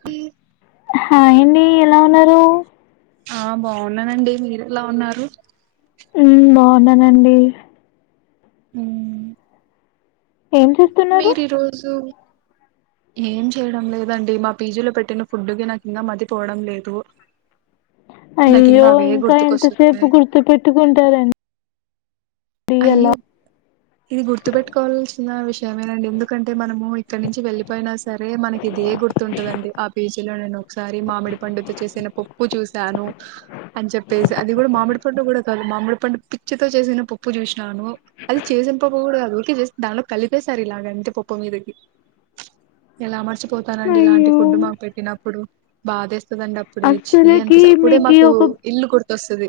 P ఆ ఏడి ఎలా ఉన్నారు ఆ బాగున్నానండి మీరు ఎలా ఉన్నారు ఉ బాగున్నానండి ఉ ఏం చేస్తున్నారు ఉ ఏం చేయడం లేదండి మా పీజీలో పెట్టిన ఫుడ్ తినక నాకు ఇంకా మతిపోవడం లేదు నాకు అయ్యో అవే ఇంకా ఎంతసేపు గుర్తుకొస్తున్నాయి గుర్తు పెట్టుకుంటారండి అలా అయ్యో ఇది గుర్తు పెట్టుకోవాల్సిన విషయమేనండి ఎందుకంటే మనము ఇక్కడ నుంచి వెళ్ళిపోయినా సరే మనకి ఇదే గుర్తుంటదండి ఆ పేజీలో నేను ఒకసారి మామిడి పండుతో చేసిన పప్పు చూశాను అని చెప్పేసి అది కూడా మామిడి పండు కూడా మామిడి పండు పిచ్చితో చేసిన పప్పు జూసినాను అది చేసిన పప్పు గూడా గాదు ఊరికే చేసి దాంట్లో కలి యే సరి ఇలాగంటే పప్పు మీదకి ఎలా మర్చి పోతానండి ఇలాంటి అయ్యో ఫుడ్ మాకు పెట్టినప్పుడు బాదేస్ వస్తదండి అప్పుడే చీ అస్సలకి అనిపిస్తది అప్పుడే మీకి మాకు ఒక ఇల్లు గుర్తొస్తది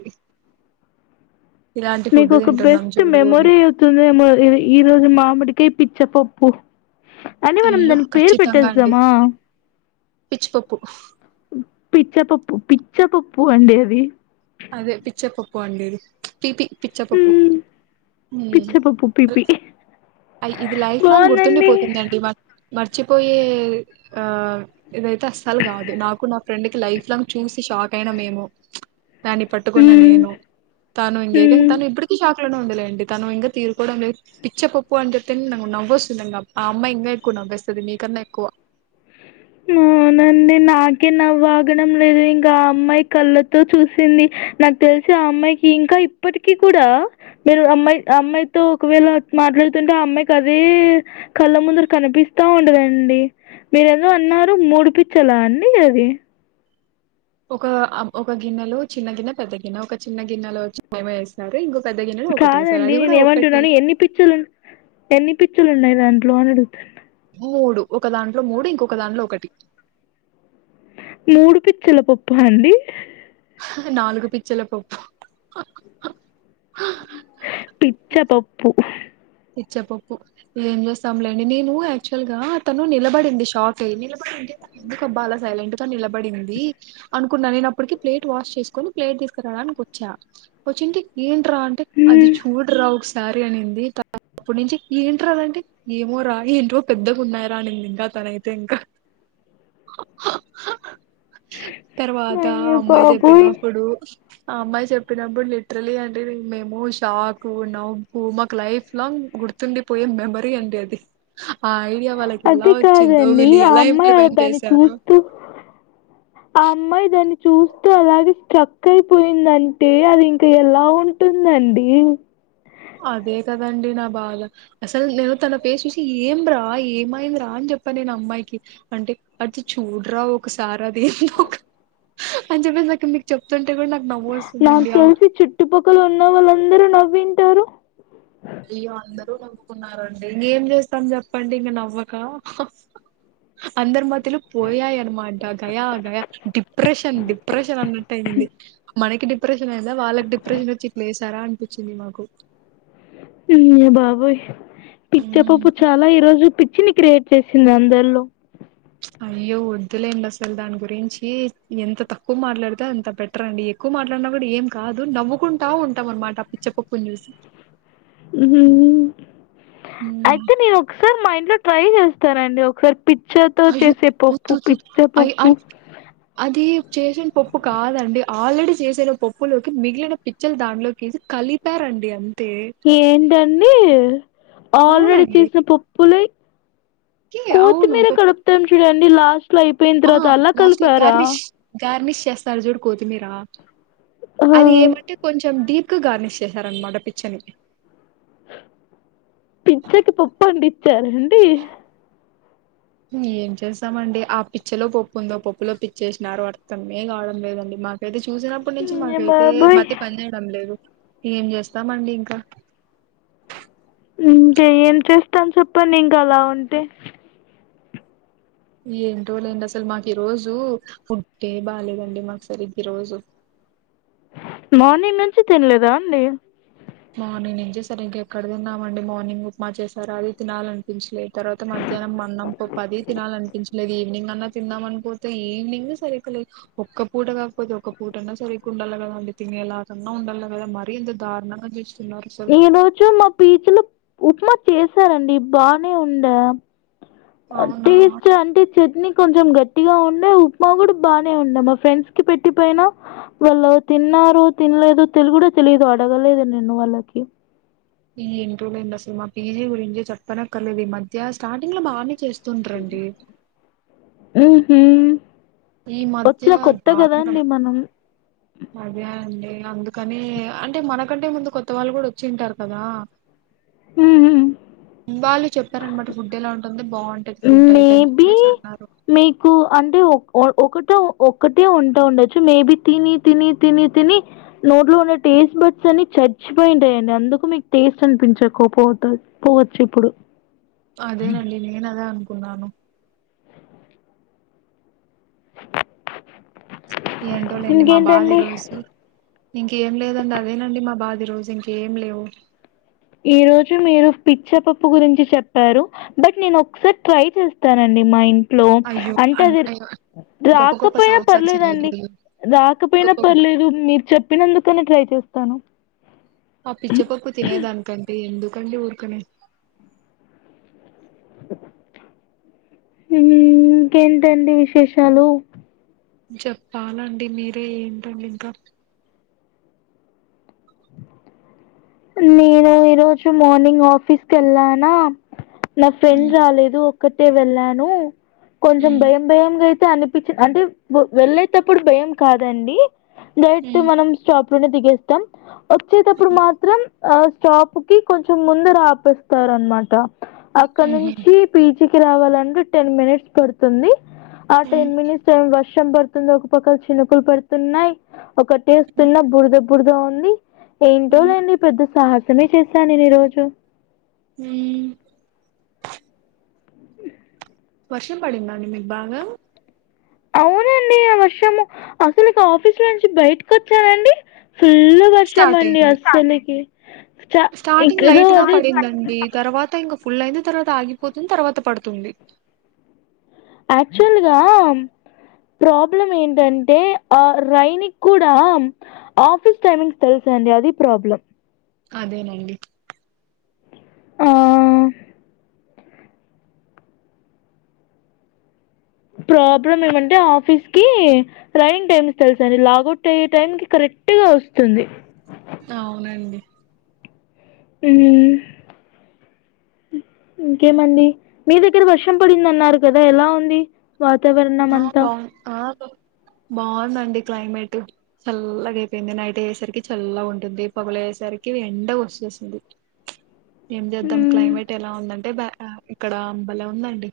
ఇలాంటి ఫుడ్ మీకు ఒక దిం బెస్ట్ మెమొరీ అవుతుందేమో ఈ రోజు మామిడికాయ పిచ్చ పప్పు అని మనం అయ్యో దానికి పేరు ఖచ్చితంగా అండి పెట్టేస్తామా పిచ్చిపప్పు పిచ్చా పప్పు పిచ్చా పప్పు అండి అది అదే పచ్చ పప్పు అండేది పిపి పిచ్చపప్పు మ్మ్ ఉమ్ పిచ్చపప్పు పిపి ఇది లైఫ్ లాంగ్ బాగుందండి గుర్తుండిపోతుందండి మన మర్చిపోయే ఆ ఇదైతే అస్సలు గాదు నాకు నా ఫ్రెండ్ కి లైఫ్ లాంగ్ చూసి షాక్ అయినా మేము దాన్ని పట్టుకున్న మ్మ్ నేను తను ఇంగేక మ్మ్ తను ఇప్పటికి షాక్ ఉందిలేండి తను ఇంకా తీరుకోవడం లేదు పిచ్చ పప్పు అని చెప్తే నవ్వొస్తుందండి ఆ అమ్మాయి ఇంకా ఎకు నవ్వేస్తది మీకన్నా ఎక్కువ ఉమ్ అవునండి నాకే నవ్వాగడం లేదు ఇంకా ఆ అమ్మాయి కళ్ళతో చూసింది నాకు తెలిసి ఆ అమ్మాయికి ఇంకా ఇప్పటికీ కూడా మీరు అమ్మాయి అమ్మాయితో ఒకవేళ అ మాట్లాడుతుంటే ఆ అమ్మాయికి అదే కళ్ళ ముందర కనిపిస్తా ఉంటదండి మీరే అన్నారు ముడుపిచ్చలా అండి అది ఒక ఒక గిన్నెలో చిన్న గిన్నె పెద్ద గిన్నె ఒక చిన్న గిన్నెలో చ్చి ఏమో యేసారు ఇంకొ కాదండి నేను ఏమంటున్నాను ఎన్ని పిచ్చలు ఎన్ని పిచ్చ పుచ్చులున్నాయి దాంట్లో అని అడుగుతున్నా మూడు ఒక దాంట్లో మూడు ఇంకొక దాంట్లో ఒకటి మూడు పిచ్చల పప్పా అండి నాలుగు పిచ్చల పప్పు పిచ్చ పప్పు పిచ్చపప్పు ఇగ ఏం జేస్తాంలేండి నేను యాక్చువల్ గా తను నిలబడింది షాక్ అయ్యి నిలబడింది ఎందుకబ్బా అలా సైలెంట్ గా నిలబడింది అనుకున్నా నేనప్పటికి ప్లేట్ వాష్ చేసుకుని ప్లేట్ తీసుకురా వచ్చా వచ్చింటే ఏంట్రా అంటే అది హ్మ్. చూడరా ఒకసారి అనింది అప్పటి నుంచి ఏంటి రా అదంటే ఏమో రా ఏంటో పెద్దగా ఉన్నాయిరా అనింది ఇంకా తనైతే ఇంకా హే తర్వాత అమ్మాయి జెప్పినప్పుడు అమ్మాయి చెప్పినప్పుడు లిట్రలీ అంటే మేము షాక్ నవ్వు మాకు లైఫ్ లాంగ్ గుర్తుండి పోయే మెమరీ అండి అది ఆ ఐడియా వాళ్ళకి ఎలా అది వచ్చిందో కాదండి వీళ్ళు ఆ ఎలా అమ్మాయి అలా ఇంప్లిమెంట్ దాన్ని చేశారో చూస్తూ ఆ అమ్మాయి దాన్ని చూస్తూ అలాగే స్ట్రక్ అయిపోయిందంటే అది ఇంకా ఎలా ఉంటుందండి అదే గదండి నా బాధ అసలు నేను తన ఫేస్ చూసి ఏం రా ఏమయింద్రా అని చెప్ప నేను అమ్మాయికి అంటే అది చూడర్రా ఒకసారి అది ఏందో ఒక అని చెప్పేసి నాక్ మీకు చెప్తుంటే కూడా నాకు నవ్వు నాకు వస్తుందండి ఆ తెలిసి చుట్టుపక్కల ఉన్న వాళ్ళందరూ నవ్వింటారు అయ్యో అందరూ నవ్వుకున్నారండి ఇంకేం చేస్తాం చెప్పండి ఇంక నవ్వక అందరు మధ్ మద్యలో పోయాయి అనమాట గయా గయా డిప్రెషన్ డిప్రెషన్ అన్నట్టు అయ్యింది. మనకి డిప్రెషన్ అయ్యిందా, వాళ్ళకి డిప్రెషన్ వచ్చి ఇట్ల చేసారా అనిపిచ్చింది మాకు. అయ్య బాబోయ్ పిచ్చ పప్పు ఉమ్, చాలా ఈ రోజు పి చ్చిని క్రియేట్ చేసింది అందరిలో. అయ్యో వద్దులేండి అసలు దాని గురించి ఎంత తక్కువ మాట్లాడితే అంత బెటర్ అండి. ఎక్కువ మాట్లాడినా కూడా ఏం కాదు, నవ్వుకుంటా ఉంటాం అనమాట ఆ పిచ్చపప్పుని చూసి. ఉమ్, అయితే నేను ఒకసారి మా ఇంట్లో ట్రై చేస్తానండి ఒకసారి. పిచ్చతో అయ్యో చేసే పప్పు వద్దు వద్దు పిచ్చ అ పప్పు. అది చేసిన పప్పు కాదండి, ఆల్రెడీ చేసిన పప్పులోకి మిగిలిన పిచ్చలు దాంట్లోకేసి కలిపారండి అది. ఏంటండి ఆల్రెడీ అవునండి. చేసిన పప్పులేయి కి అవును. కోతిమీర పెప్ కలుపుతాం చూడండి లాస్ట్ లో అయిపోయిన ఆ! తర్వాత అలా కలిపారా. ఎస్తరు చూడు కొతిమీరా ఆ అది ఏంమంటే కొంచెం డీప్ ఎక్కువ గార్నిష్ చేశారన్నమాట పిచ్చలకి పిచ్చకి పప్పంటిచ్చారాండి. ఏం చేస్తామండి. ఆ పిచ్చలో పప్పు ఉందో, ఆ పప్పులో పిచ్చేసినారో అర్థమే కావడం లేదండి మాకైతే. చూసినప్పటి నుంచి ఇంగ మాకైతే బాబోయ్ మతి పని చేేయడం లేదు. ఏం చేస్తామండి ఇంకా. ఇంకా ఏం చేస్తాము చెప్పండి ఇంకా అలా ఉంటే. ఏంటోలేండి అసలు మాకు ఈ రోజు ఫుడ్డే బాలేేదండి మాకు సరిగ్గా ఈ రోజు. అవు మార్నింగ్ నుంచి తినలేదా అండి. మార్నింగ్ నుంచి సరిగ్గా ఎక్కడ తిన్నామండి. మార్నింగ్ ఉప్మా చేశారు అది తినాలనిపించలేదు, తర్వాత మ మధ్యాహ్నం అన్నం పప్పు అది తినాలనిపించలేదు. ఈవినింగ్ అన్నా తిందామనిపోతే ఈవినింగ్ సరిగ్గా లేదు. ఒ ఒక్క పూట కాకపోతే ఒక పూటన్నా సరిగ్గా ఉండాల కదా అండి. తినేలాగన్నా ఉండాల కదా మరీ ఇంత దారుణంగా చేస్తున్నారు అసలు ఈ రోజు మా పీజిలో ఉప్మా చేసారండి బానే ఉండా. అవునా టీ చ అంటే చట్నీ కొంచెం గట్టిగా ఉండే, ఉప్మా కూడా బానే ఉండే. మా ఫ్రెండ్స్ కి పెట్టిపోయినా వాళ్ళు తిన్న తిన్నారో తినలేదో తెలు కూడా తెలియదు అడగలేదు నేను వాళ్ళకి. ఏంటో లేండి అసలు మా పీజీ గురించి చెప్పనక్కరలేేదు. ఈ మధ్య స్టార్టింగ్ లో బాగానే చేస్తుండ్రి అం డి. ఉహ్ ఈ మధ్య వచ్చిన కొత్త కదా దారుణం అండి మనం. అదే అండి అందుకని అంటే మనకంటే ముందు కొత్త వాళ్ళు కూడా వచ్చింటారు కదా. ఉహ్ వాళ్ళు చెప్పారన్నమాట ఫుడ్ ఎలా ఉంటుందని. మేబి మీకు అంటే ఒ ఒక ఒకటు టుఒక్కటే ఉంటా ఉండొచ్చు. మేబి తిని తిని తిని తిని నోట్లో ఉన్న టేస్ట్ బడ్స్ అన్ని చచ్చిపోయింటాయండి అందుకు మీకు టేస్ట్ అనిపించక పోత పోవచ్చు ఇప్పుడు. అదేనండి నేనదే అనుకున్నాను. ఏంటోలేండి మా బాధ ఈ ఇంకేంటండి రోజు. ఇంకేం లేదండి అదేనండి మా బాధ రోజు ఇంకేం లేవు. ఈ రోజు మీరు పిచ్చపప్పు గురించి చెప్పారు బట్ నేను ఒకసారి ట్రై చేస్తానం డి మా ఇంట్లో అయ్యో అంటే అన్- అది అయ్యో గొప్ప గొప్ప రాకపోయినా సాహసాలు పర్లేదండి. చేయకూడదు రాకపోయినా గొప్ప గొప్ప- పర్లేదు మీరు చెప్పినందుకన్నా ట్రై చేస్తాను. ఆ పిచ్చపప్పు తినేదానికంటే ఎందుకండి ఊరకనే ఇంకేంటండి విశేషాలు? చెప్పాలండి మీరే ఏంటండి ఇంకా నేను ఈరోజు మార్నింగ్ ఆఫీస్ కెళ్ళానా నా ఫ్రెండ్ ఉమ్, రాలేదు ఒక్కత్తె వెళ్ళాను కొంచెం ఉమ్, భయం భయంగయ్ తె అనిపిచ్చిన్ అంటే వెళ్ళేటప్పుడు భయం కాదండి దట్ ఉమ్, మనం స్టాప్ ప్ లోనె దిగేస్తాం వచ్చేటప్పుడు మాత్ ఆ స్టాప్ కి కొంచెం ముందు రాపిస్తారన్మాట అక్కడ ఉమ్, ఉమ్, నుంచి పీ జీ కి రావాలంటే టెన్ మినిట్స్ పడుతుంది ఆ టెన్ మినిట్స్ ఏం వర్షం పడుతుంది ఒక పక్కల చినుకులు పడుతున్నయ్ ఒకటేస్ ఉమ్, కింద బురద బురదగా ఉంది ఏంటో ఉమ్, లేండి సాహసమే చేశా నేను ఈ రోజు ఉమ్ వర్షం పడిందాండి మీకు బాగా అవునండి అ వర్షము అసలింకా ఆఫీస్ నుంచి బయటకొచ్చానండి ఫుళ్ళు వర్షం స్టార్ట్ అండి అయింది అసల్కి స్టార్టింగ్ లైట్ గా పడిందండి తర్వాత ఇంక ఫు ఫుళ్ళయింది తర్వాత ఆగిపోతుంది తర్వాత పడుతుంది ఆక్చువల్గా ప్రాబ్లం ఏంటంటే ఆ రైనీ క్కుడా ఆఫీస్ టైమింగ్ తెల్సు అండి అదీ ప్రాబ్లం అదేనండి ఆ ప్రాబ్లమ్ ఏమంటే ఆఫీస్ కి రైన్ టైమింగ్స్ తెలుసండి లాగౌట్ అయ్యే టైం కి కర్ ట్టుగా వస్తుంది అవునండి ఉమ్ ఇంకేమండి మీ దగ్గర వర్షం పడిందన్నారు గదా ఎలా ఉంది వాతావరణమంతా బావుందండి క్లైమేట్ చల్లగా అయిపోయింది నైట్ అయ్యేసరికి చల్లగుంటుంది పగలై సరకి ఎండ వచ్చేస్తుంది అ ఏం చేద్దాం క్లైమేట్ ఎలా ఉందంటే బా ఆ ఇక్కడా బలే ఉందండి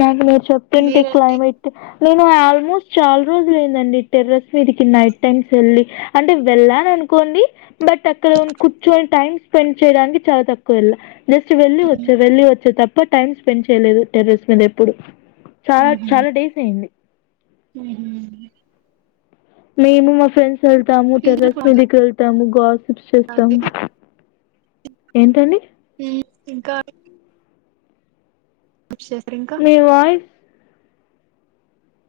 నాకు నువ్ చెప్తుంటె మీరండి క్లైమేట్ నేను ఆల్మోస్ట్ చాలా రోజులు అయిందండి టెర్రస్ మీదకి నైట్ టైమ్స్ వెళ్ళి అంటే వెళ్ళానన్ నుకోండి బట్ అక్కడ కూర్చోని టైం స్పెండ్ చేయడానికి చాలా తక్కువెళ్ళ జస్ట్ వెళ్ళి ఉహు వచ్చ వెళ్ళి వచ్చ తప్ప టైం స్పెండ్ చేయలేదు టెర్రస్ మీద ఎప్పుడు చాలా చాలా డేస్ అయింది ఉమ్ హ్ హ్ మేము మా ఫ్రెండ్స్ వెళ్తాము పీజీలో టెర్రస్ బాగుంటుందా మీదికి వెళ్తాము గోస్ అండి? ఏంటండి ఉమ్, ఇంకా సిప్స్ చేస్తరింకా మీ వాయిస్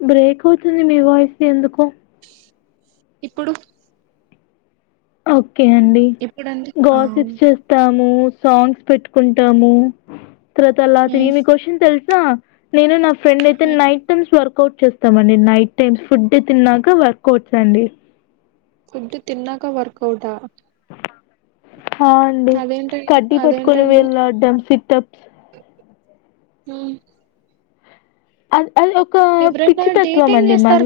బ్రేక్ అవుతుంది మీ వాయిస్ ఎందుకో ఇప్పుడు ఓకే అండి ఇప్పుడండి ఆ ఉమ్, గోసిప్స్ చేస్తాము సాంగ్స్ పెట్టుకుంటాము తర్వాత అలా తిరిగి మీకవచ్చన్ తెలుసా నేను నాకు ఫ్రెండ్ అయితే ఉమ్. నైట్ టైమ్స్ వర్ వర్కవుట్ చేస్తామండి నైట్ టైమ్స్ ఫుడ్ తిన్నాక వర్కవుట్స్ అండి ఫుడ్ తిన్నాక వర్కవుట్ ఆ ఆ అండి అదేంటండి కడ్డి పట్టుకొని అదేంటండి వళడ్డం సిటప్స్ ఊ అది అది ఒక ఎవరైనా పిచ్చితత్వం అండి మాళ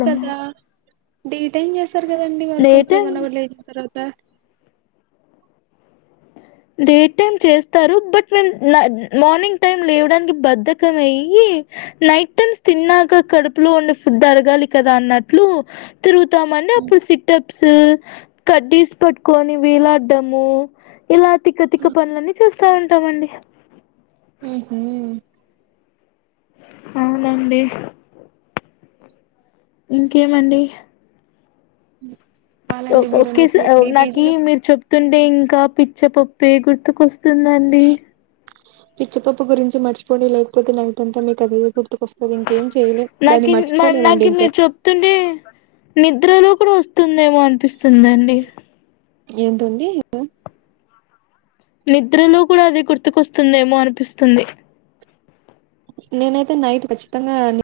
డీటైం చేస్తారు కదండి వర్కౌట్స్ టైమ్ ఏమన్నా కూడా లేసిన తర్వాత డే టైమ్ చేస్తారు బట్ మేము నా మార్నింగ్ టైం లేవడానికి బధకం అయి నైట్ టైమ్ తిన్నాక కడుపులో ఉండే ఫుడ్ అరగాలి కదా అన్నట్లు తిరుగు తమండీ అప్పుడు సిటప్స్ కట్టీసి పట్టుకొని వీలాడ్డాము ఇలా తిక్కతిక్క పనులన్నీ చూస్తా ఉంటామండి ఉహు అవునండి ఇంకేమండి ఉ ఓ ఓకే సా నాకి మీరు చెప్ ప్తుంటే ఇంకా పిచ్చపప్పే గుర్తుకొస్తుందండి పిచ్చపప్పు గురించి మర్చిపోండి లేకపోతే నైట్ అంతా మీకు అదే చె నాకు మర్చిపోలేమండి నాకు ఇంకా మీరు చెప్తుండే నిద్రలో కూడా వస్తుందేమో అనిపిస్తుందండి ఏంతుంది అ నిద్రలో కూడా అది గుర్తుకొస్తుందేమో అనిపిస్తుంది నేనైతే నైట్ ఖచ్చితంగా అం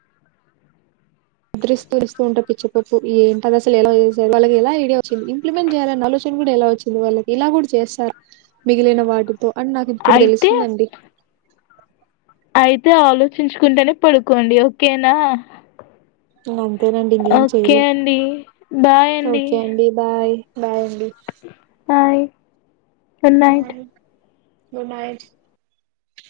స్తు స్తు ఉంటారు పిచ్చ పప్పు ఏంటది అస ఎలా చేషారు వాళ్ళకి ఎలా ఐడియా వచ్చింది ఇంప్లిమెంట్ చేయాలన ఆలోచన ఎలా వచ్చింది వాళ్ళకి ఇలా కూడా చేస్తారు మిగిలిన వాటి అని నాకు ఇప్పుడు అయితే తెలుస్తుందండి అయితే ఆలోచించుకుంటేనే పడుకోండి ఓకేనా అంతేనండి ఇంక ఏం ఓకే చెయ్యలే అండి బాయ్ ఓకే అండి బాయ్ బాయ్ అండి ఆయ్ good night bye good night